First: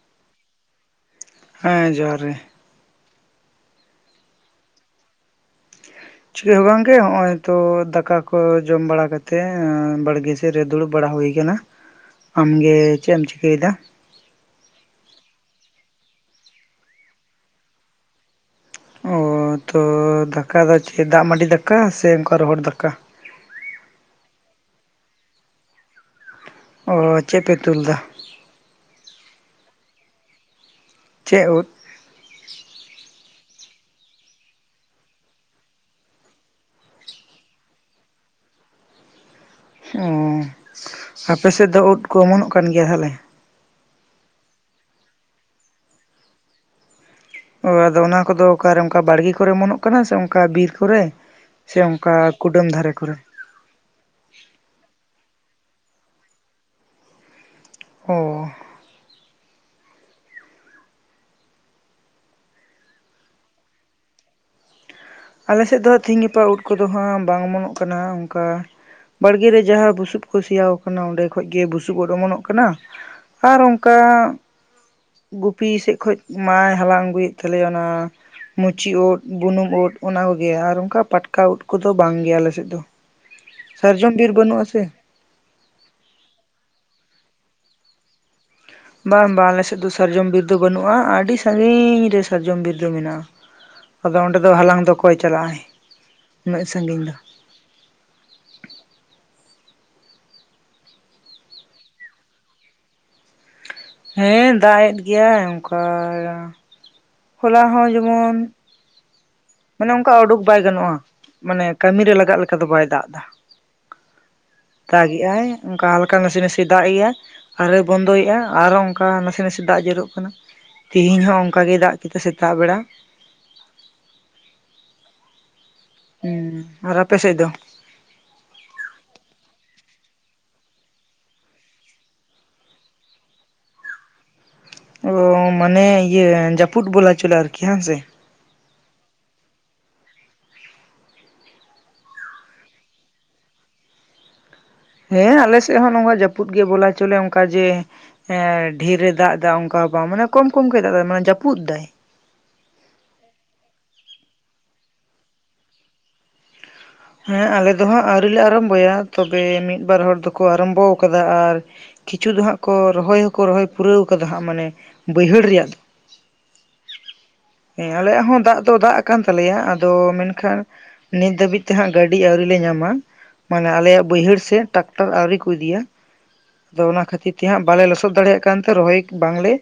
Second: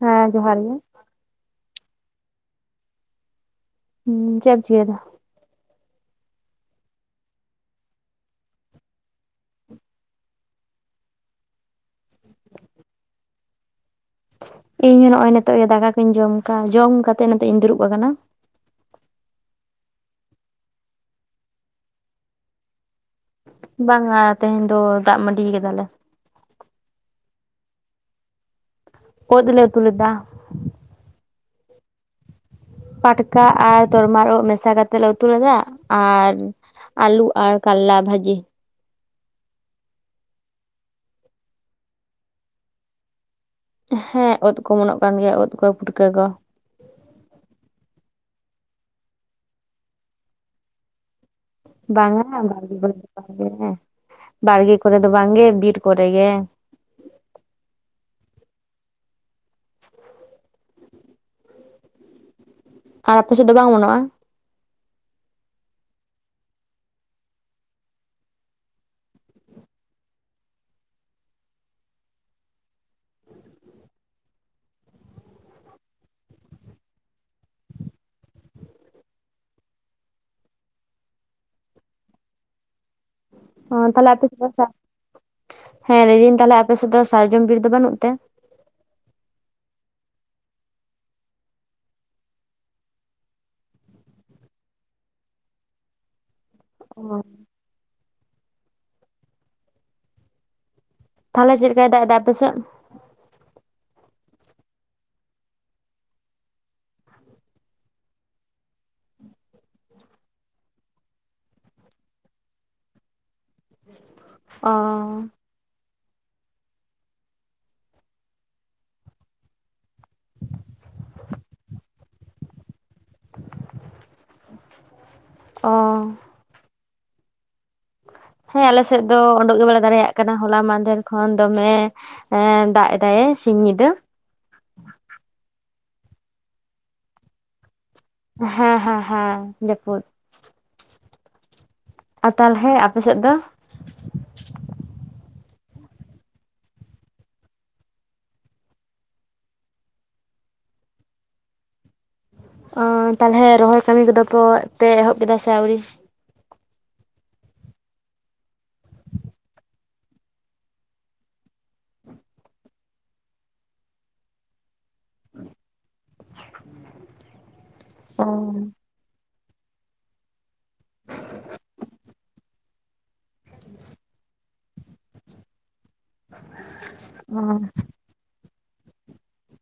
ᱦᱮᱸ ᱡᱚᱦᱟᱨ ᱜᱮ᱾ ᱦᱮᱸ ᱡᱚᱦᱟᱨ ᱜᱮ᱾ ᱦᱩᱸ ᱪᱮᱛ ᱮᱢ ᱪᱮᱠᱟᱭᱫᱟ? ᱪᱤᱠᱟᱹ ᱦᱚᱸ ᱵᱟᱝ ᱜᱮ ᱦᱚᱸᱜ-ᱚᱭ ᱛᱚ ᱫᱟᱠᱟ ᱠᱚ ᱡᱚᱢ ᱵᱟᱲᱟ ᱠᱟᱛᱮ ᱵᱟᱲᱜᱤ ᱥᱮᱫ ᱨᱮ ᱫᱩᱲᱩᱵ ᱵᱟᱲᱟ ᱦᱩᱭ ᱠᱟᱱᱟ᱾ ᱟᱢᱜᱮ ᱪᱮᱫ ᱮᱢ ᱪᱤᱠᱟᱹᱭᱫᱟ? ᱤᱧ ᱦᱚᱸ ᱱᱚᱜ-ᱚᱭ ᱱᱤᱛᱚᱜ ᱜᱮ ᱫᱟᱠᱟ ᱠᱩᱧ ᱡᱚᱢ ᱠᱟᱜ-ᱟ, ᱡᱚᱢ ᱠᱟᱛᱮᱜ ᱱᱤᱛᱚᱜ ᱤᱧ ᱫᱩᱲᱩᱵ ᱟᱠᱟᱱᱟ᱾ ᱚᱻ ᱛᱚ ᱫᱟᱠᱟ ᱫᱚ ᱪᱮᱫ ᱫᱟᱜ ᱢᱟᱹᱰᱤ ᱫᱟᱠᱟ ᱥᱮ ᱚᱝᱠᱟ ᱨᱚᱦᱚᱲ ᱫᱟᱠᱟ? ᱵᱟᱝᱟ ᱛᱮᱦᱮᱧ ᱫᱚ ᱫᱟᱜ ᱢᱟᱹᱰᱤᱭ ᱠᱟᱫᱟᱞᱮ᱾ ᱚᱻ ᱪᱮᱫ ᱯᱮ ᱩᱛᱩᱞ ᱮᱫᱟ? ᱩᱫ ᱞᱮ ᱩᱛᱩ ᱞᱮᱫᱟ᱾ ᱪᱮᱫ ᱩᱫ? ᱯᱟᱴᱠᱟ ᱟᱨ ᱛᱚᱨᱢᱟᱞ ᱩᱫ ᱢᱮᱥᱟ ᱠᱟᱛᱮᱫ ᱞᱮ ᱩᱛᱩ ᱞᱮᱫᱟ᱾ ᱟᱨ ᱟᱞᱩ ᱟᱨ ᱠᱟᱞᱞᱟ ᱵᱷᱟᱡᱤ᱾ ᱚᱻ ᱟᱯᱮ ᱥᱮᱫ ᱫᱚ ᱩᱫ ᱠᱚ ᱚᱢᱚᱱᱚᱜ ᱠᱟᱱ ᱜᱮᱭᱟ ᱛᱟᱦᱞᱮ? ᱦᱮᱸ ᱩᱫ ᱠᱚ ᱚᱢᱚᱱᱚᱜ ᱠᱟᱱ ᱜᱮᱭᱟ, ᱩᱫ ᱠᱚ, ᱯᱩᱴᱠᱟᱹ ᱠᱚ᱾ ᱚᱻ ᱟᱫᱚ ᱚᱱᱟ ᱠᱚᱫᱚ ᱚᱠᱟᱨᱮ ᱚᱝᱠᱟ ᱵᱟᱲᱜᱮ ᱠᱚᱨᱮᱢᱚᱱᱚᱜ ᱠᱟᱱᱟ ᱥᱮ ᱚᱝᱠᱟ ᱵᱤᱨ ᱠᱚᱨᱮ? ᱥᱮ ᱚᱝᱠᱟ ᱠᱩᱰᱟᱹᱢ ᱫᱷᱟᱨᱮ ᱠᱚᱨᱮ? ᱦᱩᱸ, ᱵᱟᱲᱜᱮ ᱠᱚᱨᱮ ᱫᱚ ᱵᱟᱝᱜᱮ ᱵᱤᱨ ᱠᱚᱨᱮ ᱜᱮ᱾ ᱚᱻ ᱟᱨ ᱟᱯᱮ ᱥᱮᱫ ᱫᱚ ᱵᱟᱝ ᱚᱢᱚᱱᱚᱜ-ᱟ? ᱟᱞᱮ ᱥᱮᱫ ᱫᱚ ᱦᱟᱸᱜ ᱛᱤᱦᱤᱧ ᱜᱟᱯᱟ ᱩᱫ ᱠᱚᱫᱚ ᱦᱟᱸᱜ ᱵᱟᱝ ᱚᱢᱚᱱᱚᱜ ᱠᱟᱱᱟ ᱚᱝᱠᱟ᱾ ᱵᱟᱲᱜᱮ ᱨᱮ ᱡᱟᱦᱟᱸ ᱵᱩᱥᱩᱵ ᱠᱚ ᱥᱮᱭᱟᱣ ᱠᱟᱱᱟ ᱚᱸᱰᱮ ᱠᱷᱚᱡ ᱜᱮ ᱵᱩᱥᱩᱵ ᱩᱫ ᱚᱢᱚᱱᱚᱜ ᱠᱟᱱᱟ᱾ ᱟᱨ ᱚᱝᱠᱟ ᱜᱩᱯᱤ ᱥᱮᱫ ᱠᱷᱚᱱ ᱢᱟᱭ ᱦᱟᱞᱟᱝ ᱟᱹᱜᱩᱭᱮᱫ ᱛᱟᱞᱮᱭᱟ ᱚᱱᱟ ᱢᱩᱪᱤ ᱩᱫ, ᱵᱩᱱᱩᱢ ᱩᱫ, ᱚᱱᱟ ᱠᱚᱜᱮ ᱟᱨ ᱚᱝᱠᱟ ᱯᱟᱴᱠᱟ ᱩᱫ ᱠᱚᱫᱚ ᱵᱟᱝ ᱜᱮ ᱟᱞᱮ ᱥᱮᱫ ᱫᱚ᱾ ᱦᱮᱸ, ᱛᱟᱦᱞᱮ ᱥᱟᱨᱡᱚᱢ ᱟᱯᱮ ᱵᱤᱨ ᱥᱮᱫ ᱫᱚ ᱵᱟᱹᱱᱩᱜᱼᱟ ᱥᱮ [unintelligible] ᱦᱮᱸ ᱞᱟᱹᱭᱫᱟᱹᱧ ᱛᱟᱦᱞᱮ ᱟᱯᱮ ᱥᱮᱫ ᱫᱚ ᱥᱟᱨᱡᱚᱢ ᱵᱤᱨ ᱫᱚ ᱵᱟᱹᱱᱩᱜ ᱛᱮ᱾ ᱵᱟᱝ ᱵᱟᱝ ᱟᱞᱮ ᱥᱮᱫ ᱫᱚ ᱥᱟᱨᱡᱚᱢ ᱵᱤᱨᱫᱟᱹ ᱵᱟᱹᱱᱩᱜ-ᱟ, ᱟᱹᱰᱤ ᱥᱟᱺᱜᱤᱧᱻ ᱨᱮ ᱥᱟᱨᱡᱚᱢ ᱵᱤᱨᱫᱚ ᱢᱮᱱᱟᱜ-ᱟ᱾ ᱟᱫᱚ ᱚᱸᱰᱮ ᱫᱚ ᱦᱟᱞᱟᱝ ᱫᱚ ᱚᱠᱚᱭ ᱪᱟᱞᱟᱜ-ᱟᱭ ᱩᱱᱟᱹᱜ ᱥᱟᱺᱜᱤᱧ ᱫᱚ᱾ ᱛᱟᱦᱞᱮ ᱪᱮᱫᱞᱮᱠᱟᱭ ᱫᱟᱜᱫᱟ ᱟᱯᱮ ᱥᱮᱫ? ᱦᱮᱸ ᱫᱟᱜ ᱮᱫ ᱜᱮᱭᱟᱭ ᱚᱝᱠᱟᱻ ᱦᱚᱞᱟ ᱦᱚᱸ ᱡᱮᱢᱚᱱ ᱢᱟᱱᱮ ᱚᱝᱠᱟ ᱩᱰᱩᱠ ᱵᱟᱭ ᱜᱟᱱᱚᱜ-ᱟ, ᱢᱟᱱᱮ ᱠᱟᱹᱢᱤᱨᱮ ᱞᱟᱜᱟᱜ ᱞᱮᱠᱟ ᱫᱚ ᱵᱟᱭ ᱫᱟᱜᱫᱟ᱾ ᱚ ᱫᱟᱜ ᱜᱮᱜ-ᱟᱭ᱾ ᱚᱝᱠᱟ ᱦᱟᱞᱠᱟ ᱱᱟᱥᱮ ᱱᱟᱥᱮ ᱫᱟᱜᱮᱜ-ᱟᱭ, ᱟᱨᱮᱭ ᱵᱚᱱᱫᱚᱭᱮᱜ-ᱟ ᱟᱨᱚ ᱚᱝᱠᱟ ᱱᱟᱥᱮ ᱱᱟᱥᱮ ᱫᱟᱜ ᱡᱚᱨᱚᱜ ᱠᱟᱱᱟ᱾ ᱛᱤᱦᱤᱧ ᱦᱚᱸ ᱚᱱᱠᱟ ᱜᱮᱭ ᱫᱟᱜ ᱠᱮᱫᱟ ᱥᱮᱛᱟᱜ ᱵᱮᱲᱟ᱾ ᱚᱻ᱾ ᱦᱩᱸ, ᱟᱨ ᱟᱯᱮ ᱥᱮᱡ ᱫᱚ? ᱦᱮᱸ ᱟᱞᱮ ᱥᱮᱡ ᱫᱚ ᱩᱰᱩᱜ ᱜᱮ ᱵᱟᱞᱮ ᱫᱟᱲᱮᱭᱟᱜ ᱠᱟᱱᱟ᱾ ᱦᱚᱞᱟ ᱢᱟᱦᱫᱷᱮᱨ ᱠᱷᱚᱱ ᱫᱚᱢᱮ ᱮᱸᱻ ᱫᱟᱜ ᱮᱫᱟᱭᱮ ᱥᱤᱧ ᱧᱤᱫᱟᱹ᱾ ᱚᱻ ᱢᱟᱱᱮ ᱤᱭᱟᱹ ᱡᱟᱹᱯᱩᱫ ᱵᱚᱞᱟ ᱪᱚᱞᱮ ᱟᱨᱠᱤ, ᱦᱮᱸ ᱦᱟᱝ ᱥᱮ? ᱦᱮᱸ ᱦᱮᱸ ᱦᱮᱸ ᱡᱟᱹᱯᱩᱫ᱾ ᱟᱨ ᱛᱟᱞᱦᱮ ᱟᱯᱮ ᱥᱮᱫ ᱫᱚ? ᱦᱮᱸ ᱟᱞᱮ ᱥᱮᱫ ᱦᱚᱸ ᱱᱚᱝᱠᱟ ᱡᱟᱹᱯᱩᱫ ᱜᱮ ᱵᱚᱞᱟ ᱪᱚᱞᱮ ᱚᱱᱠᱟ ᱡᱮ ᱦᱮᱸ ᱰᱷᱮᱨᱮ ᱫᱟᱜ ᱮᱫᱟ ᱚᱱᱠᱟ ᱦᱚ ᱵᱟᱝ ᱢᱟᱱᱮ ᱠᱚᱢ ᱠᱚᱢ ᱜᱮᱭ ᱫᱟᱜ ᱫᱟᱭ ᱢᱟᱱᱮ ᱡᱟᱹᱯᱩᱫ ᱫᱟᱭ᱾ ᱚ ᱛᱟᱦᱚᱞᱮ ᱨᱚᱦᱚᱭ ᱠᱟᱹᱢᱤ ᱠᱚᱫᱚ ᱯᱚ ᱯᱮ ᱮᱦᱚᱵ ᱠᱮᱫᱟ ᱥᱮ ᱟᱹᱣᱨᱤ? ᱦᱮᱸ ᱟᱞᱮ ᱫᱚ ᱦᱟᱸᱜ ᱟᱹᱣᱨᱤᱞᱮ ᱟᱨᱟᱢᱵᱚᱭᱟ ᱛᱚᱵᱮ ᱢᱤᱫ-ᱵᱟᱨ ᱦᱚᱲ ᱫᱚᱠᱚ ᱟᱨᱟᱢᱵᱚ ᱟᱠᱟᱫᱟ ᱟᱨ ᱠᱤᱪᱷᱩ ᱫᱚ ᱦᱟᱸᱜ ᱠᱚ ᱨᱚᱦᱚᱭ ᱦᱚᱸᱠᱚ ᱨᱚᱦᱚᱭ ᱯᱩᱨᱟᱹᱣ ᱠᱟᱫᱟ ᱦᱟᱸᱜ ᱢᱟᱱᱮ ᱵᱟᱹᱭᱦᱟᱹᱲ ᱨᱮᱭᱟᱜ᱾ ᱦᱮᱸ ᱟᱞᱮᱭᱟᱜ ᱚ ᱦᱚᱸ ᱫᱟᱜ ᱫᱚ ᱫᱟᱜ ᱠᱟᱱ ᱛᱟᱞᱮᱭᱟ ᱟᱫᱚ ᱢᱮᱱᱠᱷᱟᱱ ᱱᱤᱛ ᱫᱷᱟᱹᱵᱤᱡ ᱛᱮ ᱦᱟᱸᱜ ᱜᱟᱹᱰᱤ ᱟᱹᱣᱨᱤ ᱞᱮ ᱧᱟᱢᱟ᱾ ᱢᱟᱱᱮ ᱟᱞᱮᱭᱟᱜ ᱵᱟᱹᱭᱦᱟᱹᱲ ᱥᱮ ᱴᱟᱠᱴᱟᱨ ᱟᱣᱨᱤ ᱠᱚ ᱤᱫᱤᱭᱟ ᱟᱫᱚ ᱚᱱᱟ ᱠᱷᱟᱹᱛᱤᱨ ᱚ ᱛᱮᱦᱟᱸᱜ ᱵᱟᱞᱮ ᱞᱚᱥᱚᱫ ᱫᱟᱲᱮᱭᱟᱜ ᱠᱟᱱᱛᱮ ᱨᱚᱦᱚᱭ ᱵᱟᱝᱞᱮ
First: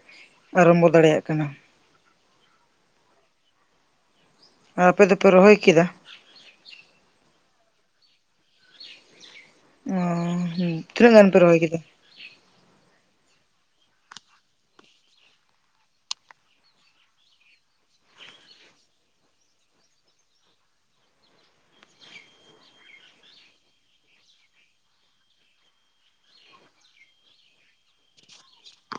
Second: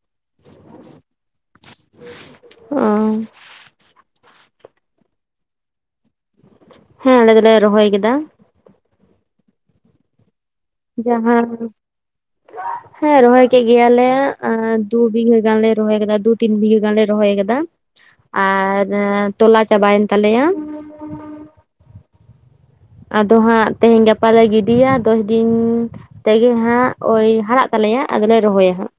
ᱟᱨᱟᱢᱵᱚ ᱫᱟᱲᱮᱭᱟᱜ ᱠᱟᱱᱟ᱾ ᱚ᱾ ᱟᱨ ᱟᱯᱮ ᱫᱚᱯᱮ ᱨᱚᱦᱚᱭ ᱠᱮᱫᱟ? ᱦᱮᱸ ᱟᱞᱮ ᱫᱚᱞᱮ ᱨᱚᱦᱚᱭ ᱠᱮᱫᱟ। [inaudible] ᱡᱟᱦᱟᱸᱱ ᱨᱚᱦᱚᱭ [unintelligible] ᱠᱮᱫᱟ ᱦᱮᱸ ᱨᱚᱦᱚᱭ ᱠᱮᱜ ᱜᱮᱭᱟᱞᱮ ᱟᱸ ᱫᱩ ᱵᱤᱜᱷᱟᱹ ᱜᱟᱱᱞᱮ ᱨᱚᱦᱚᱭ ᱠᱟᱫᱟ, ᱫᱩ ᱛᱤᱱ ᱵᱤᱜᱷᱟᱹ ᱜᱟᱱᱞᱮ ᱨᱚᱦᱚᱭ ᱠᱟᱫᱟ। ᱟᱨ ᱮᱸ ᱛᱚᱞᱟ ᱪᱟᱵᱟᱭᱮᱱ ᱛᱟᱞᱮᱭᱟ᱾ ᱟᱫᱚ ᱦᱟᱸᱜ ᱛᱮᱦᱮᱧ ᱜᱟᱯᱟᱞᱮ ᱜᱤᱰᱤᱭᱟ᱾ ᱫᱚᱥ ᱫᱤᱱ ᱛᱮᱜᱮ ᱦᱟᱸᱜ ᱳᱭ ᱦᱟᱨᱟᱜ ᱛᱟᱞᱮᱭᱟ, ᱟᱫᱚᱞᱮ ᱨᱚᱦᱚᱭᱟ ᱦᱟᱸᱜ᱾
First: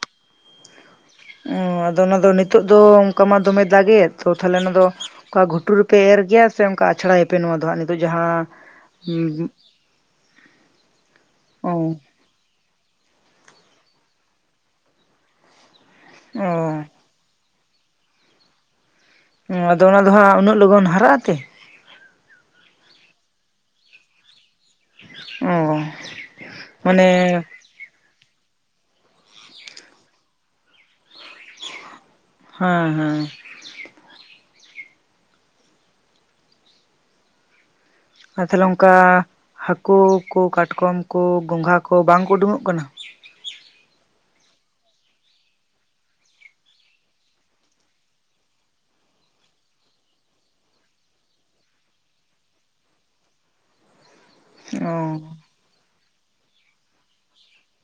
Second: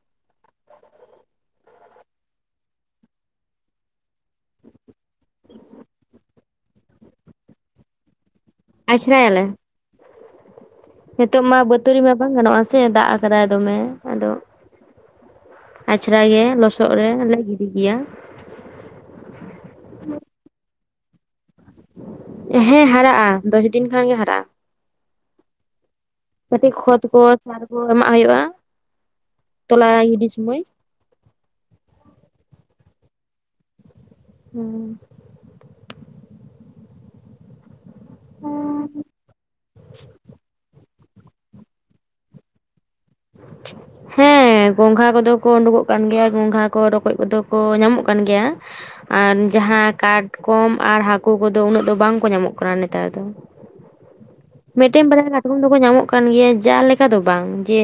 ᱩᱸ ᱟᱫᱚ ᱚᱱᱟ ᱫᱚ ᱱᱤᱛᱳᱜ ᱫᱚ ᱚᱱᱠᱟ ᱢᱟ ᱫᱚᱢᱮ ᱫᱟᱜᱮᱫ᱾ ᱛᱚ ᱛᱟᱦᱞᱮ ᱚᱱᱟ ᱫᱚ ᱚᱱᱠᱟ ᱜᱷᱩᱴᱩ ᱨᱮᱯᱮ ᱮᱨ ᱜᱮᱭᱟ ᱥᱮ ᱚᱱᱠᱟ ᱟᱷᱲᱟᱭᱮᱯᱮ ᱱᱚᱣᱟ ᱫᱚ ᱦᱟᱸᱜ ᱱᱤᱛᱚᱜ ᱡᱟᱦᱟᱸ ᱟᱪᱷᱲᱟᱭᱟᱞᱮ ᱩᱸᱦᱩᱜ᱾ ᱱᱤᱛᱚᱜ ᱢᱟ ᱵᱟᱹᱛᱟᱹᱲᱤ ᱢᱟ ᱵᱟᱝ ᱜᱟᱱᱚᱜ-ᱟ ᱥᱮ ᱫᱟᱜ ᱠᱟᱫᱟᱭ ᱫᱚᱢᱮ ᱟᱫᱚ ᱟᱪᱲᱟᱭ ᱜᱮ ᱚ ᱞᱚᱥᱚᱫᱨᱮ ᱞᱮ ᱜᱤᱰᱤ ᱜᱮᱭᱟ᱾ ᱦᱩᱸ ᱟᱫᱚ ᱚᱱᱟ ᱫᱚ ᱦᱟᱸᱜ ᱩᱱᱟᱹᱜ ᱞᱚᱜᱚᱱ ᱦᱟᱨᱟᱜ ᱟᱛᱮ? ᱦᱮᱸ ᱦᱟᱨᱟᱜ-ᱟ, ᱫᱚᱥᱫᱤᱱ ᱠᱷᱟᱱ ᱜᱮ ᱦᱟᱨᱟᱜ-ᱟ᱾ ᱚ ᱠᱟᱹᱴᱤᱡ ᱠᱷᱚᱫ ᱠᱚ ᱢᱟᱱᱮ [unintelligible] ᱠᱚ ᱮᱢᱟᱜ ᱦᱩᱭᱩᱜ-ᱟ ᱛᱚᱞᱟ ᱜᱤᱰᱤᱤ ᱥᱳᱢᱚᱭ᱾ ᱦᱮᱸ ᱦᱮᱸ᱾ ᱦᱩᱸ᱾ ᱟᱨ ᱛᱟᱦᱚᱞᱮ ᱚᱱᱠᱟ ᱦᱟᱹᱠᱩ ᱠᱚ, ᱠᱟᱴᱠᱚᱢ ᱠᱚ, ᱜᱚᱸᱜᱷᱟ ᱠᱚ ᱵᱟᱝᱠᱚ ᱩᱰᱩᱠᱚᱜ ᱠᱟᱱᱟ? [inaudible] ᱦᱮᱸ ᱜᱚᱝᱜᱷᱟ ᱠᱚᱫᱚ ᱠᱚ ᱩᱰᱩᱠᱚᱜ ᱠᱟᱱ ᱜᱮᱭᱟ, ᱜᱚᱝᱜᱷᱟ ᱠᱚ ᱨᱚᱠᱚᱡ ᱠᱚᱫᱚ ᱠᱚ ᱧᱟᱢᱚᱜ ᱠᱟᱱ ᱜᱮᱭᱟ᱾ ᱟᱨ ᱡᱟᱦᱟᱸ ᱠᱟᱴᱠᱚᱢ ᱟᱨ ᱦᱟᱹᱠᱩ ᱠᱚᱫᱚ ᱩᱱᱟᱹᱜ ᱫᱚ ᱵᱟᱝ ᱠᱚ ᱧᱟᱢᱚᱜ ᱠᱟᱱᱟ ᱱᱮᱛᱟᱨ ᱫᱚ। ᱚ ᱢᱤᱫᱴᱮᱱ ᱵᱟᱨᱭᱟ ᱠᱟᱴᱠᱚᱢ ᱫᱚᱠᱚ ᱧᱟᱢᱚᱜ ᱠᱟᱱ ᱜᱮᱭᱟ ᱡᱟ ᱞᱮᱠᱟ ᱫᱚ ᱵᱟᱝ ᱡᱮ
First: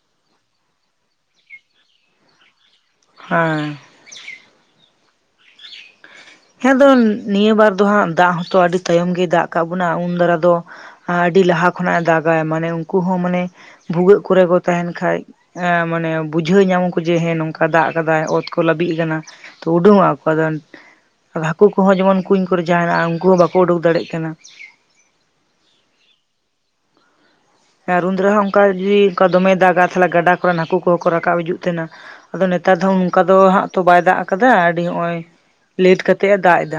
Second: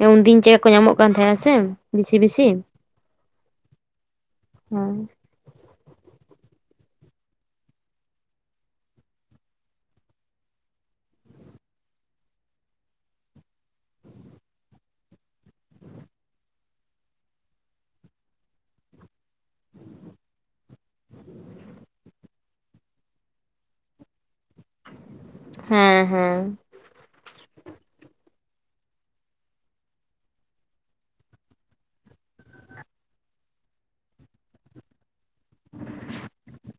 ᱮᱸ ᱩᱱᱫᱤᱱ ᱪᱮᱫᱠᱟ ᱠᱚ ᱧᱟᱢᱚᱜ ᱠᱟᱱ ᱛᱟᱦᱮᱸ-ᱟ ᱥᱮ ᱵᱤᱥᱤ ᱵᱤᱥᱤ᱾ ᱦᱮᱸ᱾ ᱦᱮᱸ᱾ ᱦᱮᱸ ᱫᱚ ᱱᱤᱭᱟᱹ ᱵᱟᱨ ᱫᱚ ᱦᱟᱸᱜ ᱫᱟᱜ ᱦᱚᱸᱛᱚ ᱟᱹᱰᱤ ᱛᱟᱭᱚᱢ ᱜᱮᱭ ᱫᱟᱜ ᱠᱟᱜ ᱵᱚᱱᱟ ᱩᱱ ᱫᱟᱨᱟ ᱫᱚ ᱟ ᱟᱹᱰᱤ ᱞᱟᱦᱟ ᱠᱷᱚᱱᱟᱜ ᱮ ᱫᱟᱜᱟᱭ ᱢᱟᱱᱮ ᱩᱱᱠᱩ ᱦᱚᱸ ᱢᱟᱱᱮ ᱵᱷᱩᱜᱟᱹᱜ ᱠᱚᱨᱮ ᱠᱚ ᱛᱟᱦᱮᱱ ᱠᱷᱟᱭ ᱮᱸ ᱢᱟᱱᱮ ᱵᱩᱡᱷᱟᱹᱣ ᱧᱟᱢᱟ ᱠᱚ ᱡᱮ ᱦᱮᱸ ᱱᱚᱝᱠᱟ ᱫᱟᱜ ᱠᱟᱫᱟᱭ ᱚᱛ ᱠᱚ ᱞᱟᱹᱵᱤᱫ ᱠᱟᱱᱟ। ᱛᱚ ᱩᱰᱩᱝᱚᱜ ᱟᱠᱚ ᱟᱫᱚ ᱟᱨ ᱦᱟᱹᱠᱩ ᱠᱚᱦᱚᱸ ᱡᱮᱢᱚᱱ ᱠᱩᱧ ᱠᱚᱨᱮ ᱡᱟᱦᱟᱭᱱᱟᱜᱼᱟ ᱩᱱᱠᱩ ᱦᱚᱸ ᱵᱟᱠᱚ ᱩᱰᱩᱠ ᱫᱟᱲᱮᱜ ᱠᱟᱱᱟ। ᱦᱮᱸ ᱦᱮᱸ। ᱟᱨ ᱩᱱᱫᱟᱨᱟ ᱦᱚᱸ ᱚᱱᱠᱟ ᱡᱩᱫᱤ ᱚᱱᱠᱟ ᱫᱚᱢᱮ ᱫᱟᱜᱟ ᱛᱟᱦᱚᱞᱮ ᱜᱟᱰᱟ ᱠᱚᱨᱮᱱ ᱦᱟᱹᱠᱩ ᱠᱚᱦᱚᱸ ᱠᱚ ᱨᱟᱠᱟᱵ ᱦᱤᱡᱩᱜ ᱛᱟᱦᱮᱱᱟ? ᱟᱫᱚ ᱱᱮᱛᱟᱨ ᱫᱚ ᱚᱱᱠᱟ ᱫᱚ ᱦᱟᱸᱜ ᱛᱚ ᱵᱟᱭ ᱫᱟᱜ ᱟᱠᱟᱫᱟ ᱟᱹᱰᱤ ᱱᱚᱜ-ᱚᱭ ᱞᱮᱴ ᱠᱟᱛᱮᱜ ᱮ ᱫᱟᱜ ᱮᱫᱟ।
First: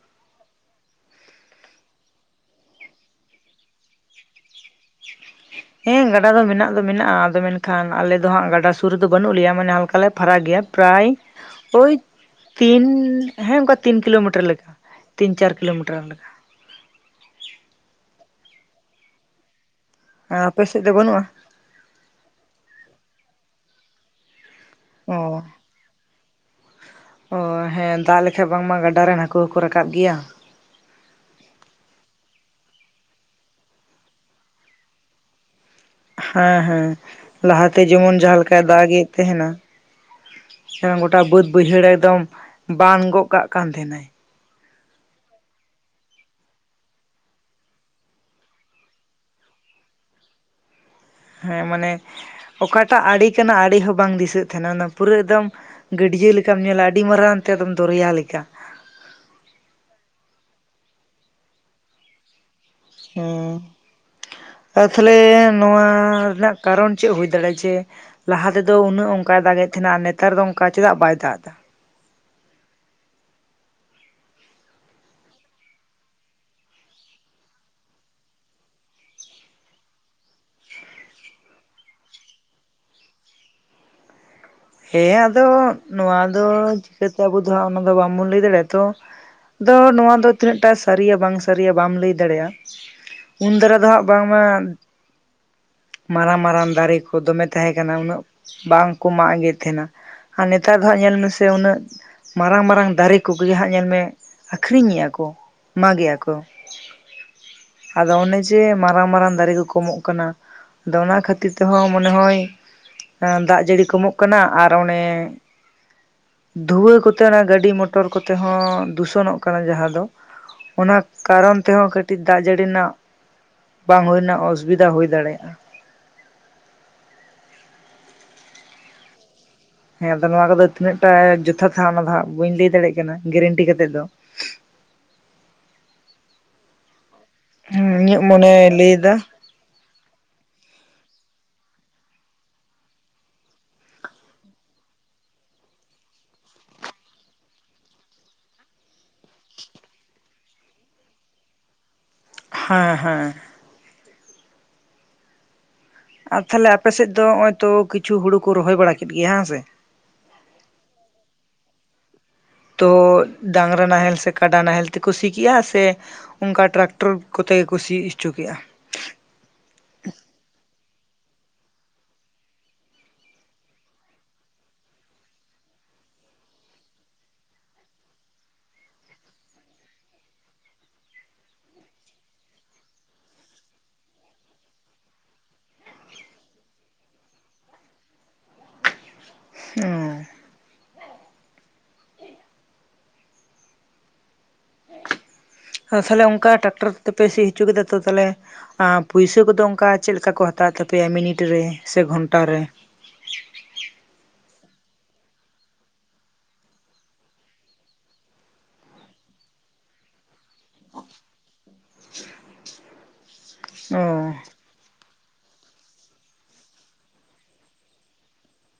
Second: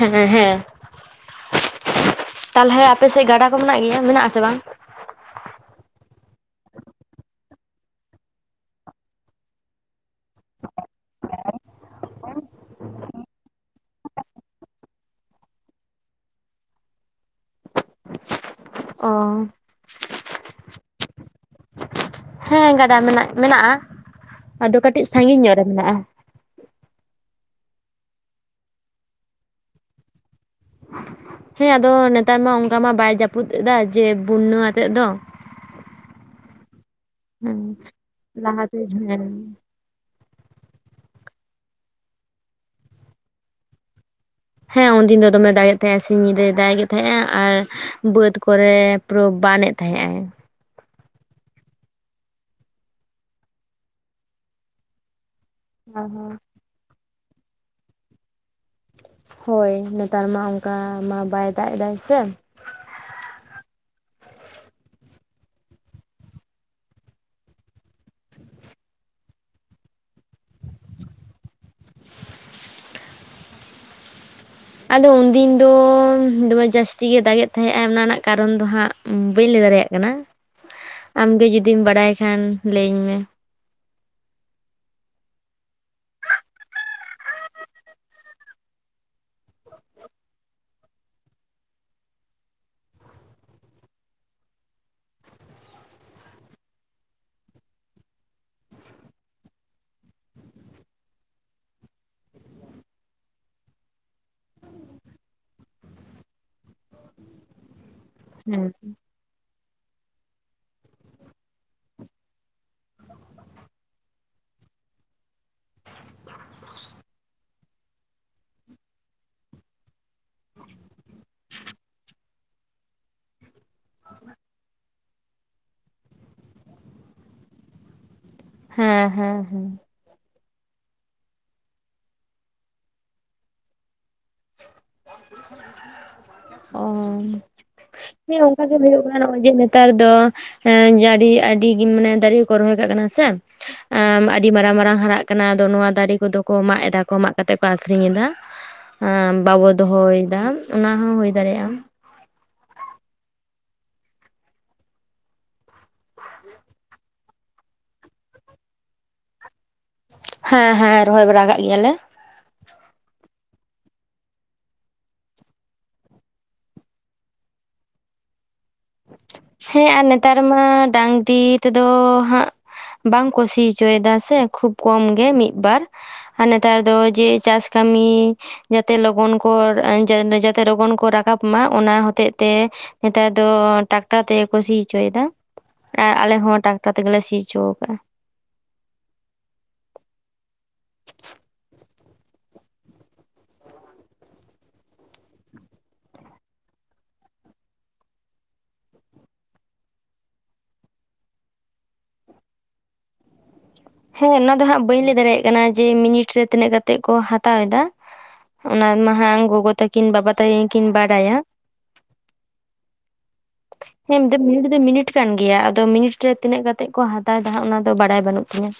ᱦᱮᱸ ᱦᱮᱸ। ᱛᱟᱞᱦᱮ ᱟᱯᱮ ᱥᱮᱫ ᱜᱟᱰᱟ ᱠᱚ ᱢᱮᱱᱟᱜ ᱜᱮᱭᱟ, ᱢᱮᱱᱟᱜ ᱟᱥᱮ ᱵᱟᱝ? [inaudible] ᱦᱮᱸ ᱜᱟᱰᱟ ᱫᱚ ᱢᱤᱱᱟᱜ ᱫᱚ ᱢᱤᱱᱟᱜᱼᱟ ᱟᱫᱚ ᱢᱮᱱᱠᱷᱟᱱ ᱟᱞᱮ ᱫᱚ ᱦᱟᱸᱜ ᱜᱟᱰᱟ ᱥᱩᱨ ᱨᱮᱫᱚ ᱵᱟᱹᱱᱩᱜ ᱞᱮᱭᱟ ᱢᱟᱱᱮ ᱦᱟᱞᱠᱟᱞᱮ ᱯᱷᱟᱨᱟᱠ ᱜᱮᱭᱟ। ᱯᱨᱟᱭ ᱳᱭ ᱛᱤᱱ ᱦᱮᱸ ᱚᱱᱠᱟ ᱛᱤᱱ ᱠᱤᱞᱳᱢᱤᱴᱟᱨ ᱞᱮᱠᱟ। ᱛᱤᱱ ᱪᱟᱨ ᱠᱤᱞᱳᱢᱤᱴᱟᱨ ᱞᱮᱠᱟ। ᱚ ᱮ ᱟᱯᱮ ᱥᱮᱫ ᱫᱚ ᱵᱟᱹᱱᱩᱜᱼᱟ? ᱦᱮᱸ ᱜᱟᱰᱟ ᱢᱮᱱᱟᱜ ᱢᱮᱱᱟᱜᱼᱟ ᱟᱫᱚ ᱠᱟᱹᱴᱤᱡ ᱚ ᱥᱟᱺᱜᱤᱧ ᱧᱚᱜ ᱨᱮ ᱢᱮᱱᱟᱜᱼᱟ। ᱚ ᱦᱮᱸ ᱫᱟᱜ ᱞᱮᱠᱷᱟᱡ ᱵᱟᱝᱢᱟ ᱜᱟᱰᱟ ᱨᱮᱱ ᱦᱟᱠᱩ ᱦᱚᱸᱠᱚ ᱨᱟᱠᱟᱵ ᱜᱮᱭᱟ। ᱦᱮᱸ ᱟᱫᱚ ᱱᱮᱛᱟᱨ ᱢᱟ ᱚᱱᱠᱟ ᱢᱟ ᱵᱟᱭ ᱡᱟᱹᱯᱩᱫ ᱮᱫᱟ ᱡᱮ ᱵᱩᱱᱱᱟ ᱟᱛᱮᱜ ᱫᱚ। ᱦᱮᱸ ᱦᱮᱸ ᱦᱮᱸ ᱞᱟᱦᱟᱛᱮ ᱡᱮᱢᱚᱱ ᱡᱟᱦᱟᱸᱞᱮᱠᱟᱭ ᱞᱟᱦᱟᱛᱮ ᱫᱟᱜᱮᱜ ᱛᱟᱦᱮᱱᱟ। ᱦᱮᱸ ᱟᱸ ᱜᱚᱴᱟ ᱵᱟᱹᱫ ᱵᱟᱹᱭᱦᱟᱹᱲ ᱮᱠᱫᱚᱢ ᱵᱟᱱ ᱜᱚᱜ ᱠᱟᱜ ᱠᱟᱱ ᱛᱟᱦᱮᱱᱟᱭ᱾ ᱦᱮᱸ ᱩᱱᱫᱤᱱ ᱫᱚ ᱫᱚᱢᱮ ᱫᱟᱜᱮᱫ ᱛᱟᱦᱮᱸᱜ ᱥᱤᱧ ᱧᱤᱫᱟᱹᱭ ᱫᱟᱜᱮᱫ ᱛᱟᱦᱮᱸᱜᱼᱟ ᱟᱨ ᱵᱟᱹᱫ ᱠᱚᱨᱮ ᱯᱩᱨᱳ ᱵᱟᱱᱮᱫ ᱛᱟᱦᱮᱸᱜ ᱮᱭ। ᱦᱮᱸ ᱢᱟᱱᱮ ᱚᱠᱟᱴᱟᱜ ᱟᱲᱮ ᱠᱟᱱᱟ ᱟᱲᱮ ᱦᱚᱸ ᱵᱟᱝ ᱫᱤᱥᱟᱹᱜ ᱛᱟᱦᱮᱱᱟ, ᱚᱱᱟ ᱯᱩᱨᱟᱹ ᱮᱠᱫᱚᱢ ᱦᱮᱸ ᱜᱟᱹᱰᱭᱟᱹ ᱞᱮᱠᱟᱢ ᱧᱮᱞᱟ ᱟᱹᱰᱤ ᱢᱟᱨᱟᱝᱛᱮ ᱮᱠᱫᱚᱢ ᱫᱚᱨᱭᱟ ᱞᱮᱠᱟ᱾ ᱦᱳᱭ ᱱᱮᱛᱟᱨ ᱢᱟ ᱚᱱᱠᱟ ᱢᱟ ᱵᱟᱭ ᱫᱟᱜ ᱮᱫᱟᱭ ᱥᱮ᱾ ᱦᱮᱸ ᱟᱨ ᱛᱟᱦᱚᱞᱮ ᱱᱚᱣᱟ ᱨᱮᱱᱟᱜ ᱠᱟᱨᱚᱱ ᱪᱮᱫ ᱦᱩᱭ ᱫᱟᱲᱮᱭᱟᱜᱼᱟ? ᱡᱮ ᱞᱟᱦᱟ ᱛᱮᱫᱚ ᱩᱱᱟᱹᱜ ᱚᱱᱠᱟᱭ ᱫᱟᱜ ᱮᱫ ᱛᱟᱦᱮᱱᱟ, ᱟᱨ ᱱᱮᱛᱟᱨ ᱫᱚ ᱚᱱᱠᱟ ᱪᱮᱫᱟᱜ ᱵᱟᱭ ᱫᱟᱜ ᱮᱫᱟ? ᱟᱫᱚ ᱩᱱᱫᱤᱱ ᱫᱚ ᱫᱚᱢᱮ ᱡᱟᱹᱥᱛᱤ ᱜᱮ ᱫᱟᱜᱮᱫ ᱛᱟᱦᱮᱸᱫᱼᱟ ᱚᱱᱟ ᱨᱮᱱᱟᱜ ᱠᱟᱨᱚᱱ ᱫᱚ ᱦᱟᱸᱜ ᱵᱟᱹᱧ ᱞᱟᱹᱭ ᱫᱟᱲᱮᱭᱟᱜ ᱠᱟᱱᱟ᱾ ᱟᱢ ᱜᱮ ᱡᱩᱫᱤᱢ ᱵᱟᱲᱟᱭ ᱠᱷᱟᱱ ᱞᱟᱹᱭᱟᱹᱧ ᱢᱮ᱾ ᱦᱮᱸ ᱟᱫᱚ ᱱᱚᱣᱟ ᱫᱚ ᱪᱤᱠᱟᱹᱛᱮ ᱟᱵᱚ ᱫᱚ ᱦᱟᱸᱜ ᱚᱱᱟ ᱫᱚ ᱵᱟᱵᱚᱱ ᱞᱟᱹᱭ ᱫᱟᱲᱮᱭᱟᱜᱼᱟ ᱛᱚ᱾ ᱫᱚ ᱱᱚᱣᱟ ᱫᱚ ᱛᱤᱱᱟᱹᱜᱴᱟ ᱥᱟᱹᱨᱤᱭᱟ ᱵᱟᱝ ᱥᱟᱹᱨᱤᱭᱟ ᱵᱟᱢ ᱞᱟᱹᱭ ᱫᱟᱲᱮᱭᱟᱜᱼᱟ᱾ ᱩᱱ ᱫᱷᱟᱨᱟ ᱫᱚ ᱦᱟᱸᱜ ᱵᱟᱝᱢᱟ ᱢᱟᱨᱟᱝ ᱢᱟᱨᱟᱝ ᱫᱟᱨᱮ ᱠᱚ ᱫᱚᱢᱮ ᱛᱟᱦᱮᱸ ᱠᱟᱱᱟ ᱩᱱᱟᱹᱜ ᱵᱟᱝᱠᱚ ᱢᱟᱜ ᱜᱮᱛ ᱛᱟᱦᱮᱱᱟ᱾ ᱟᱨ ᱱᱮᱛᱟᱨ ᱫᱚ ᱦᱟᱸᱜ ᱧᱮᱞ ᱢᱮᱥᱮ ᱩᱱᱟᱹᱜ ᱢᱟᱨᱟᱝ ᱢᱟᱨᱟᱝ ᱫᱟᱨᱮ ᱠᱚᱜᱮ ᱦᱟᱸᱜ ᱧᱮᱞ ᱢᱮ ᱟᱠᱷᱨᱤᱧᱮᱭᱟ ᱠᱚ, ᱢᱟᱜᱮᱭᱟ ᱠᱚ᱾ [inaudible] ᱟᱫᱚ ᱚᱱᱮ ᱡᱮ ᱦᱮᱸ ᱢᱟᱨᱟᱝ ᱢᱟᱨᱟᱝ ᱫᱟᱨᱮ ᱠᱚ ᱠᱚᱢᱚᱜ ᱠᱟᱱᱟ᱾ ᱟᱫᱚ ᱚᱱᱟ ᱠᱷᱟᱹᱛᱤᱨ ᱛᱮᱦᱚᱸ ᱢᱚᱱᱮ ᱦᱚᱭ ᱫᱟᱜ ᱡᱟᱹᱲᱤ ᱠᱚᱢᱚᱜ ᱠᱟᱱᱟ ᱟᱨ ᱚᱱᱮ, ᱫᱷᱩᱣᱟᱹ ᱠᱚᱛᱮ ᱚᱱᱟ ᱜᱟᱹᱰᱤ ᱢᱚᱴᱚᱨ ᱠᱚᱛᱮ ᱦᱚᱸ ᱫᱩᱥᱚᱱᱚᱜ ᱠᱟᱱᱟ ᱡᱟᱦᱟᱸ ᱫᱚ᱾ ᱚᱱᱟ ᱠᱟᱨᱚᱱ ᱛᱮᱦᱚᱸ ᱠᱟᱹᱴᱤᱡ ᱫᱟᱜ ᱡᱟᱹᱲᱤ ᱨᱮᱱᱟᱜ ᱵᱟᱝ ᱦᱩᱭ ᱨᱮᱱᱟᱜ ᱚᱥᱩᱵᱤᱫᱷᱟ ᱦᱩᱭ ᱫᱟᱲᱮᱭᱟᱜᱼᱟ᱾ ᱦᱮᱸ ᱦᱮᱸ ᱦᱮᱸ ᱦᱮᱸ ᱟᱫᱚ ᱱᱚᱣᱟ ᱠᱚᱫᱚ ᱛᱤᱱᱟᱹᱜ ᱴᱟ ᱡᱚᱛᱷᱟᱛ ᱚᱱᱟ ᱫᱚ ᱦᱟᱸᱜ ᱵᱟᱹᱧ ᱞᱟᱹᱭ ᱫᱟᱲᱮᱭᱟᱜ ᱠᱟᱱᱟ ᱜᱮᱨᱮᱱᱴᱤ ᱠᱟᱛᱮᱜ ᱫᱚ᱾ ᱚ ᱦᱮᱸ ᱤᱧᱟᱹᱜ ᱦᱮᱸ ᱢᱚᱱᱮᱭ ᱚᱱᱠᱟ ᱜᱮ ᱦᱩᱭᱩᱜ ᱞᱟᱹᱭᱫᱟ ᱠᱟᱱᱟ [unintelligible] ᱱᱮᱛᱟᱨ ᱫᱚ ᱮ ᱡᱟ ᱜᱤ ᱟᱹᱰᱤ ᱢᱟᱱᱮ ᱫᱟᱨᱮ ᱠᱚ ᱠᱚ ᱨᱚᱦᱚᱭ ᱠᱟᱜ ᱠᱟᱱᱟ ᱥᱮ᱾ ᱮ ᱟᱹᱰᱤ ᱢᱟᱨᱟᱝ ᱢᱟᱨᱟᱝ ᱦᱟᱨᱟᱜ ᱠᱟᱱᱟ ᱟᱫᱚ ᱱᱚᱣᱟ ᱫᱟᱨᱮ ᱠᱚᱫᱚ ᱠᱚ ᱢᱟᱜ ᱮᱫᱟ ᱠᱚ ᱢᱟᱜ ᱠᱟᱛᱮᱜ ᱠᱚ ᱟᱠᱷᱨᱤᱧ ᱮᱫᱟ᱾ ᱮᱸ ᱵᱟᱵᱚ ᱫᱚᱦᱚᱭᱮᱫᱟ ᱚᱱᱟ ᱦᱚᱸ ᱦᱩᱭ ᱫᱟᱲᱮᱭᱟᱜᱼᱟ᱾ ᱦᱮᱸ ᱦᱮᱸ ᱟᱨ ᱛᱟᱦᱞᱮ ᱟᱯᱮᱥᱮᱫ ᱫᱚ ᱚᱸᱜ-ᱚᱭ ᱛᱚ ᱠᱤᱪᱷᱩ ᱦᱩᱲᱩ ᱠᱩ ᱨᱚᱦᱚᱭ ᱵᱟᱲᱟ ᱠᱮᱫ ᱜᱮᱭᱟ ᱦᱮᱸ ᱥᱮ᱾ ᱦᱮᱸ ᱦᱮᱸ ᱨᱚᱦᱚᱭ ᱵᱟᱲᱟ ᱠᱟᱜ ᱜᱮᱭᱟᱞᱮ᱾ ᱛᱚ ᱰᱟᱸᱝᱨᱟ ᱱᱟᱦᱮᱞ ᱥᱮ ᱠᱟᱰᱟ ᱱᱟᱦᱮᱞ ᱛᱮᱠᱚ ᱥᱤ ᱠᱮᱜ-ᱟ ᱥᱮ᱾ ᱚᱱᱠᱟ ᱴᱨᱟᱠᱴᱚᱨ ᱠᱚᱛᱮ ᱜᱮᱠᱚ ᱥᱤ ᱩᱪᱩ ᱠᱮᱜ-ᱟ᱾ ᱦᱮᱸ ᱟᱨ ᱱᱮᱛᱟᱨ ᱢᱟ ᱰᱟᱸᱝᱨᱤ ᱛᱮᱫᱚ ᱦᱟᱸᱜ᱾ ᱵᱟᱝ ᱠᱚ ᱥᱤ ᱦᱚᱪᱚᱭᱮᱫᱟ ᱥᱮ ᱠᱷᱩᱵ ᱠᱚᱢ ᱜᱮ ᱢᱤᱫ ᱵᱟᱨ᱾ ᱟᱨ ᱱᱮᱛᱟᱨ ᱫᱚ ᱡᱮ ᱪᱟᱥ ᱠᱟᱢᱤ᱾ ᱡᱟᱛᱮ ᱞᱚᱜᱚᱱ ᱠᱚ ᱡᱟ ᱡᱟᱛᱮ ᱞᱚᱜᱚᱱ ᱠᱚ ᱨᱟᱠᱟᱵ ᱢᱟ ᱚᱱᱟ ᱦᱚᱛᱮᱜ ᱛᱮ᱾ ᱱᱮᱛᱟᱨ ᱫᱚ᱾ ᱴᱟᱠᱴᱟᱨ ᱛᱮᱜᱮ ᱠᱚ ᱥᱤ ᱚᱪᱚᱭᱮᱫᱟ ᱟᱨ ᱟᱞᱮ ᱦᱚᱸ ᱴᱟᱠᱴᱟᱨ ᱛᱮᱜᱮᱞᱮ ᱥᱤ ᱦᱚᱪᱚᱣ ᱠᱟᱜ-ᱟ᱾ ᱦᱩᱸ᱾ ᱟᱫᱚ ᱛᱟᱦᱞᱮ ᱚᱱᱠᱟ ᱴᱟᱠᱴᱚᱨ ᱠᱚ ᱛᱮᱯᱮ ᱥᱤ ᱦᱚᱪᱩ ᱠᱮᱫᱟ ᱛᱚ ᱛᱟᱦᱞᱮ᱾ ᱟᱸ ᱯᱩᱭᱥᱟᱹ ᱠᱚᱫᱚ ᱚᱱᱠᱟ ᱪᱮᱜ ᱞᱮᱠᱟ ᱠᱚ ᱦᱟᱛᱟᱣᱮᱫ ᱛᱟᱯᱮᱭᱟ ᱢᱤᱱᱤᱴ ᱨᱮ ᱥᱮ ᱜᱷᱚᱱᱴᱟ ᱨᱮ᱾ ᱦᱮᱸ ᱚᱱᱟ ᱫᱚ ᱦᱟᱸᱜ ᱵᱟᱹᱧ ᱞᱟᱹᱭ ᱫᱟᱲᱮᱭᱟᱜ ᱠᱟᱱᱟ ᱡᱮ ᱢᱤᱱᱤᱴ ᱨᱮ ᱛᱤᱱᱟᱹᱜ ᱠᱟᱛᱮᱜ ᱠᱚ ᱦᱟᱛᱟᱣ ᱮᱫᱟ᱾ ᱚᱱᱟ ᱢᱟ ᱦᱟᱸᱝ ᱜᱚᱜᱚ ᱛᱟᱠᱤᱱ ᱵᱟᱵᱟ ᱛᱟᱠᱤᱱ᱾ ᱠᱤᱱ ᱵᱟᱲᱟᱭᱟ ᱚ ᱦᱮᱸᱢ ᱢᱤᱱᱤᱴ ᱫᱚ ᱢᱤᱱᱤᱴ ᱠᱟᱱ ᱜᱮᱭᱟ ᱟᱫᱚ ᱢᱤᱱᱤᱴ ᱨᱮ ᱛᱤᱱᱟᱹᱜ ᱠᱟᱛᱮᱜ ᱠᱚ ᱦᱟᱛᱟᱣ ᱮᱫᱟ ᱦᱟᱸᱜ ᱚᱱᱟᱫᱚ ᱵᱟᱲᱟᱭ ᱵᱟᱱᱩᱜ ᱛᱤᱧᱟ᱾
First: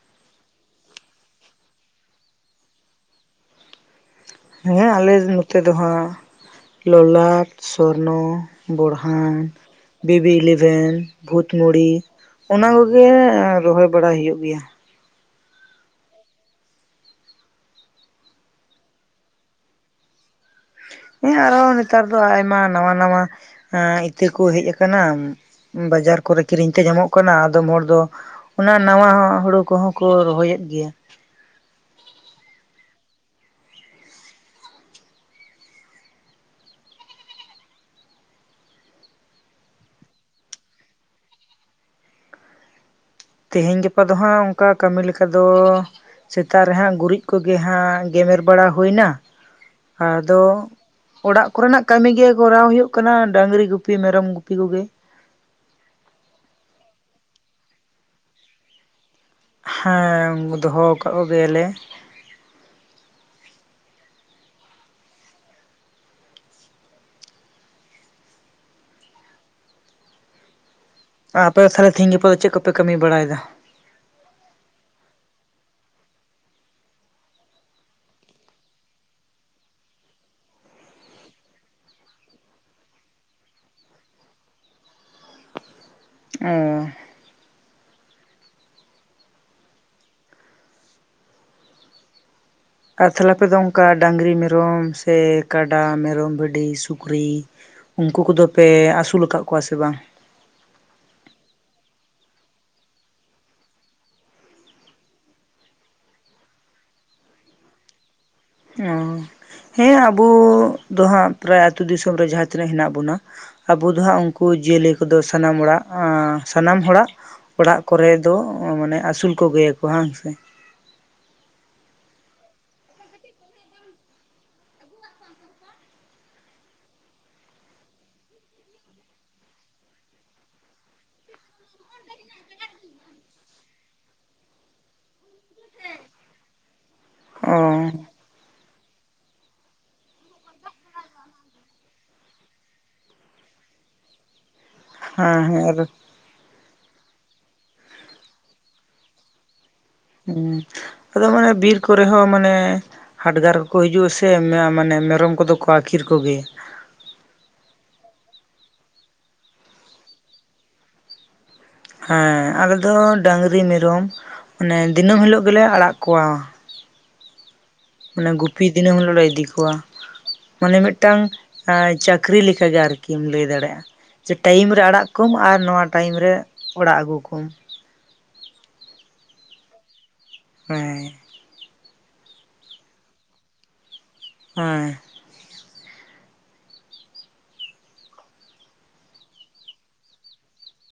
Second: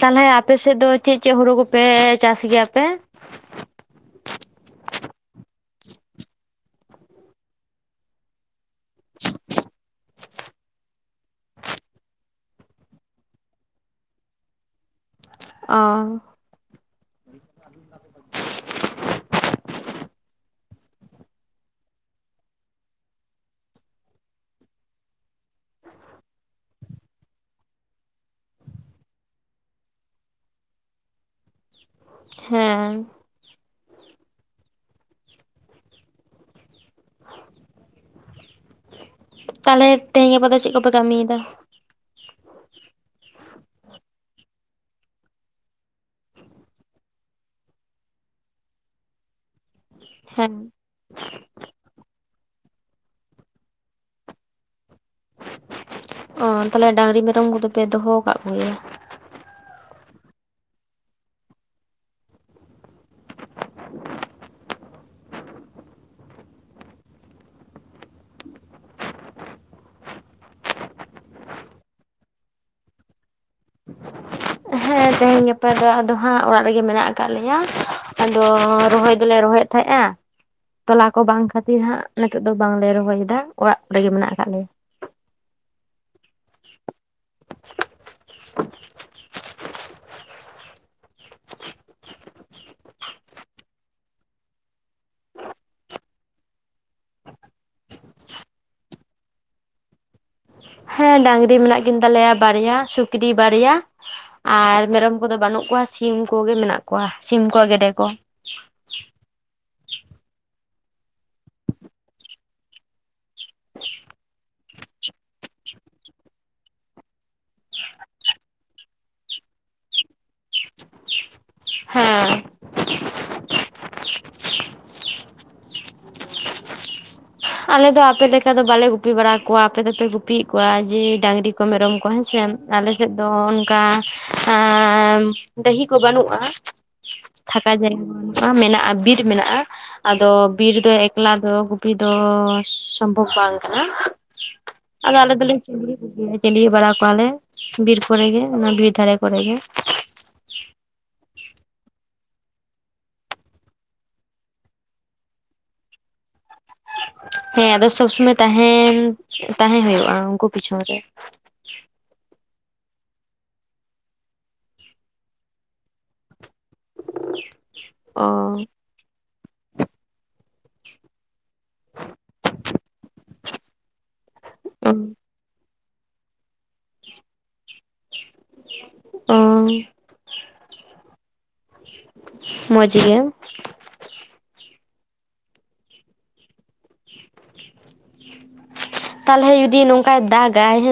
ᱛᱟᱦᱞᱮ ᱟᱯᱮᱥᱮᱜ ᱫᱚ ᱪᱮᱜ ᱪᱮᱜ ᱦᱳᱲᱳ ᱠᱚᱯᱮ ᱪᱟᱥ ᱜᱮᱭᱟ ᱯᱮ᱾ ᱦᱮᱸ ᱟᱞᱮ ᱱᱚᱛᱮ ᱫᱚ ᱦᱟᱸᱜ ᱞᱚᱞᱟᱴ ᱥᱚᱨᱱᱚ᱾ ᱵᱚᱲᱦᱟᱱ ᱵᱤᱵ ᱵᱤ ᱤᱞᱤᱵᱷᱮᱱ ᱵᱷᱩᱛᱢᱲᱤ ᱚᱱᱟ ᱠᱚᱜᱮ ᱨᱚᱦᱚᱭ ᱵᱟᱲᱟ ᱦᱩᱭᱩᱜ ᱜᱮᱭᱟ᱾ ᱚ᱾ ᱦᱮᱸ ᱟᱨᱦᱚᱸ ᱱᱮᱛᱟᱨ ᱫᱚ ᱟᱭᱢᱟ ᱱᱟᱶᱟ ᱱᱟᱶᱟ ᱮᱸ ᱤᱛᱟᱹ ᱠᱚ ᱦᱮᱡ ᱟᱠᱟᱱᱟ ᱵᱟᱡᱟᱨ ᱠᱚᱨᱮ ᱠᱤᱨᱤᱧ ᱛᱮ ᱧᱟᱢᱚᱜ ᱠᱟᱱᱟ ᱟᱫᱚᱢ ᱦᱚᱲ ᱫᱚ ᱚᱱᱟ ᱱᱟᱣᱟ ᱟᱜ ᱦᱩᱲᱩ ᱠᱚᱦᱚᱸ ᱠᱩ ᱨᱚᱦᱚᱭᱮᱫ ᱜᱮᱭᱟ᱾ ᱦᱮᱸ᱾ ᱛᱟᱦᱞᱮ ᱛᱮᱦᱮᱧ ᱜᱟᱯᱟ ᱫᱚ ᱪᱮᱜ ᱠᱚᱯᱮ ᱠᱟᱢᱤᱭᱫᱟ? ᱛᱤᱦᱤᱧ ᱜᱟᱯᱟ ᱫᱚ ᱦᱟᱸᱜ ᱚᱱᱠᱟ ᱠᱟᱢᱤ ᱞᱮᱠᱟ ᱫᱚ ᱥᱮᱛᱟᱜ ᱨᱮ ᱦᱟᱸᱜ ᱜᱩᱨᱤᱡ ᱠᱚᱜᱮ ᱦᱟᱸᱜ ᱜᱮᱢᱮᱨ ᱵᱟᱲᱟ ᱦᱩᱭᱱᱟ ᱟᱫᱚ ᱦᱮᱸ ᱚᱲᱟᱜ ᱠᱚᱨᱮᱱᱟᱜ ᱠᱟᱢᱤ ᱜᱮ ᱠᱚᱨᱟᱣ ᱦᱳᱭᱳᱜ ᱠᱟᱱᱟ ᱰᱟᱸᱝᱨᱤ ᱜᱩᱯᱤ ᱢᱮᱨᱚᱢ ᱜᱩᱯᱤ ᱠᱚᱜᱮ᱾ ᱚ ᱛᱟᱦᱞᱮ ᱰᱟᱸᱝᱨᱤ ᱢᱮᱨᱚᱢ ᱠᱚᱫᱚ ᱯᱮ ᱫᱚᱦᱚᱣ ᱠᱟᱜ ᱠᱚᱜᱮᱭᱟ? ᱦᱮᱸ ᱫᱚᱦᱚ ᱠᱟᱜ ᱠᱚᱜᱮᱭᱟᱞᱮ᱾ [inaudible] ᱟᱯᱮ ᱫᱚ ᱛᱟᱦᱞᱮ ᱛᱤᱦᱤᱧ ᱜᱟᱯᱟ ᱫᱚ ᱪᱮᱜ ᱠᱚᱯᱮ ᱠᱟᱹᱢᱤ ᱵᱟᱲᱟᱭ ᱫᱟ? ᱦᱮᱸ ᱛᱮᱦᱮᱧ ᱜᱟᱯᱟ ᱫᱚ ᱟᱫᱚ ᱦᱟᱸᱜ ᱚᱲᱟᱜ ᱨᱮᱜᱮ ᱢᱮᱱᱟᱜ ᱟᱠᱟᱜ ᱞᱮᱭᱟ ᱟᱫᱚ ᱨᱚᱦᱚᱭ ᱫᱚᱞᱮ ᱨᱚᱦᱚᱭᱮᱫ ᱛᱟᱦᱮᱸᱜ-ᱟ ᱾ ᱛᱚᱞᱟ ᱠᱚ ᱵᱟᱝ ᱠᱷᱟᱛᱤᱨ ᱦᱟᱸᱜ ᱱᱤᱛᱚᱜ ᱫᱚ ᱵᱟᱝᱞᱮ ᱨᱚᱦᱚᱭᱮᱫᱟ ᱚᱲᱟᱜ ᱠᱚᱨᱮᱜᱮ ᱢᱮᱱᱟᱜ ᱟᱠᱟᱜ ᱞᱮᱭᱟ᱾ ᱚᱻ᱾ ᱟᱨ ᱛᱟᱦᱞᱮ ᱟᱯᱮ ᱫᱚ ᱚᱱᱠᱟ ᱰᱟᱸᱝᱨᱤ ᱢᱮᱨᱚᱢ ᱥᱮ ᱠᱟᱰᱟ ᱢᱮᱨᱚᱢ ᱵᱷᱤᱰᱤ ᱥᱩᱠᱨᱤ ᱩᱱᱠᱩ ᱠᱚᱫᱚ ᱯᱮ ᱟᱥᱩᱞ ᱟᱠᱟᱜ ᱠᱚᱣᱟ ᱥᱮ ᱵᱟᱝ? ᱦᱮᱸ ᱰᱟᱸᱝᱨᱤ ᱢᱮᱱᱟᱜ ᱠᱤᱱ ᱛᱟᱞᱮᱭᱟ ᱵᱟᱨᱭᱟ ᱥᱩᱠᱨᱤ ᱵᱟᱨᱭᱟ᱾ ᱟᱨ ᱢᱮᱨᱚᱢ ᱠᱚᱫᱚ ᱵᱟᱱᱩᱜ ᱠᱚᱣᱟ ᱥᱤᱢ ᱠᱚᱜᱮ ᱢᱮᱱᱟᱜ ᱠᱚᱣᱟ ᱥᱤᱢ ᱠᱚ ᱟ ᱜᱮᱰᱮ ᱠᱚ᱾ ᱚ ᱦᱮᱸ ᱟᱵᱩ ᱫᱚ ᱦᱟᱸᱜ ᱯᱨᱟᱭ ᱟᱛᱩ ᱫᱤᱥᱚᱢ ᱨᱮ ᱡᱟᱦᱟᱸ ᱛᱤᱱᱟᱹᱜ ᱦᱮᱱᱟᱜ ᱵᱩᱱᱟ ᱟᱵᱩ ᱫᱚ ᱦᱟᱸᱜ ᱩᱱᱠᱩ ᱡᱤᱭᱟᱹᱞᱤ ᱠᱚᱫᱚ ᱥᱟᱱᱟᱢ ᱚᱲᱟᱜ ᱥᱟᱱᱟᱢ ᱦᱚᱲᱟᱜ ᱚᱲᱟᱜ ᱠᱚᱨᱮ ᱫᱚ ᱢᱟᱱᱮ ᱟᱥᱩᱞ ᱠᱚᱜᱮᱭᱟ ᱠᱚ ᱦᱟᱸᱝ ᱥᱮ? ᱦᱮᱸ ᱟᱞᱮ ᱫᱚ ᱟᱯᱮ ᱞᱮᱠᱟ ᱫᱚ ᱵᱟᱞᱮ ᱜᱩᱯᱤ ᱵᱟᱲᱟ ᱠᱚᱣᱟ ᱟᱯᱮ ᱫᱚᱯᱮ ᱜᱩᱯᱤᱭᱮᱫ ᱠᱚᱣᱟ ᱡᱮ ᱰᱟᱹᱝᱨᱤ ᱠᱚ ᱢᱮᱨᱚᱢ ᱠᱚ ᱦᱮᱸᱥᱮ ᱟᱞᱮ ᱥᱮᱫ ᱫᱚ ᱚᱱᱠᱟ ᱰᱟᱹᱦᱤ ᱠᱚ ᱵᱟᱹᱱᱩᱜᱼᱟ᱾ ᱚ ᱯᱷᱟᱠᱟ ᱡᱟᱭ [inaudible] ᱢᱮᱱᱟᱜᱼᱟ᱾ ᱵᱤᱨ ᱢᱮᱱᱟᱜᱼᱟ ᱟᱫᱚ ᱵᱤᱨ ᱫᱚ ᱮᱠᱞᱟ ᱫᱚ ᱜᱩᱯᱤ ᱫᱚ ᱥᱚᱢᱵᱷᱚᱵ ᱵᱟᱝ ᱠᱟᱱᱟ ᱟᱫᱚ ᱟᱞᱮ ᱦᱮᱸ ᱦᱮᱸ ᱫᱚᱞᱮᱧ ᱟᱨ [inaudible] ᱪᱤᱝᱜᱲᱤ ᱵᱟᱲᱟ ᱠᱚᱣᱟᱞᱮ ᱵᱤᱨ ᱠᱚᱨᱮ ᱜᱮ ᱚᱱᱟ ᱵᱤᱨ ᱫᱷᱟᱨᱮ ᱠᱚᱨᱮ ᱜᱮ ᱾ ᱦᱩᱸ [unintelligible] ᱵᱤᱨ ᱠᱚᱨᱮ ᱦᱚᱸ ᱢᱟᱱᱮ ᱦᱟᱰᱜᱟᱨ ᱠᱚᱠᱚ ᱦᱤᱡᱩᱜᱼᱟ ᱥᱮ ᱢᱮ ᱢᱟᱱᱮ ᱢᱮᱨᱚᱢ ᱠᱚᱫᱚ ᱠᱚ ᱟᱹᱠᱷᱤᱨ ᱠᱚᱜᱮᱭᱟ᱾ ᱦᱮᱸ ᱟᱫᱚ ᱥᱚᱵ ᱥᱚᱢᱚᱭ ᱛᱟᱦᱮᱱ ᱛᱟᱦᱮᱸ ᱦᱩᱭᱩᱜᱼᱟ ᱩᱱᱠᱩ ᱯᱤᱪᱷᱚᱱ ᱨᱮ᱾ ᱦᱮᱸ ᱟᱞᱮ ᱫᱚ ᱰᱟᱹᱝᱨᱤ ᱢᱮᱨᱚᱢ ᱢᱟᱱᱮ ᱫᱤᱱᱟᱹᱢ ᱦᱤᱞᱳᱜ ᱜᱮᱞᱮ ᱟᱲᱟᱜ ᱠᱚᱣᱟ᱾ [inaudible] ᱚ ᱢᱟᱱᱮ ᱜᱩᱯᱤ ᱫᱤᱱᱟᱹᱢ ᱦᱤᱞᱚᱜ ᱞᱮ ᱤᱫᱤ ᱠᱚᱣᱟ ᱢᱟᱱᱮ ᱢᱤᱫᱴᱟᱝ ᱮ ᱪᱟᱹᱠᱨᱤ ᱞᱮᱠᱟᱜᱮ ᱟᱨᱠᱤᱢ ᱞᱟᱹᱭ ᱫᱟᱲᱮᱭᱟᱜᱼᱟ᱾ ᱡᱮ ᱴᱟᱭᱤᱢ ᱨᱮ ᱚ ᱟᱲᱟᱜ ᱠᱚᱢ ᱟᱨ ᱱᱚᱣᱟ ᱴᱟᱭᱤᱢ ᱨᱮ ᱚᱲᱟᱜ ᱟᱹᱜᱩ ᱠᱚᱢ᱾ ᱚ ᱦᱮ ᱢᱚᱡᱽ ᱜᱮᱭᱟ ᱦᱮ ᱛᱟᱞᱦᱮ ᱡᱩᱫᱤ ᱱᱚᱝᱠᱟᱭ ᱫᱟᱜᱟᱭ ᱦᱮ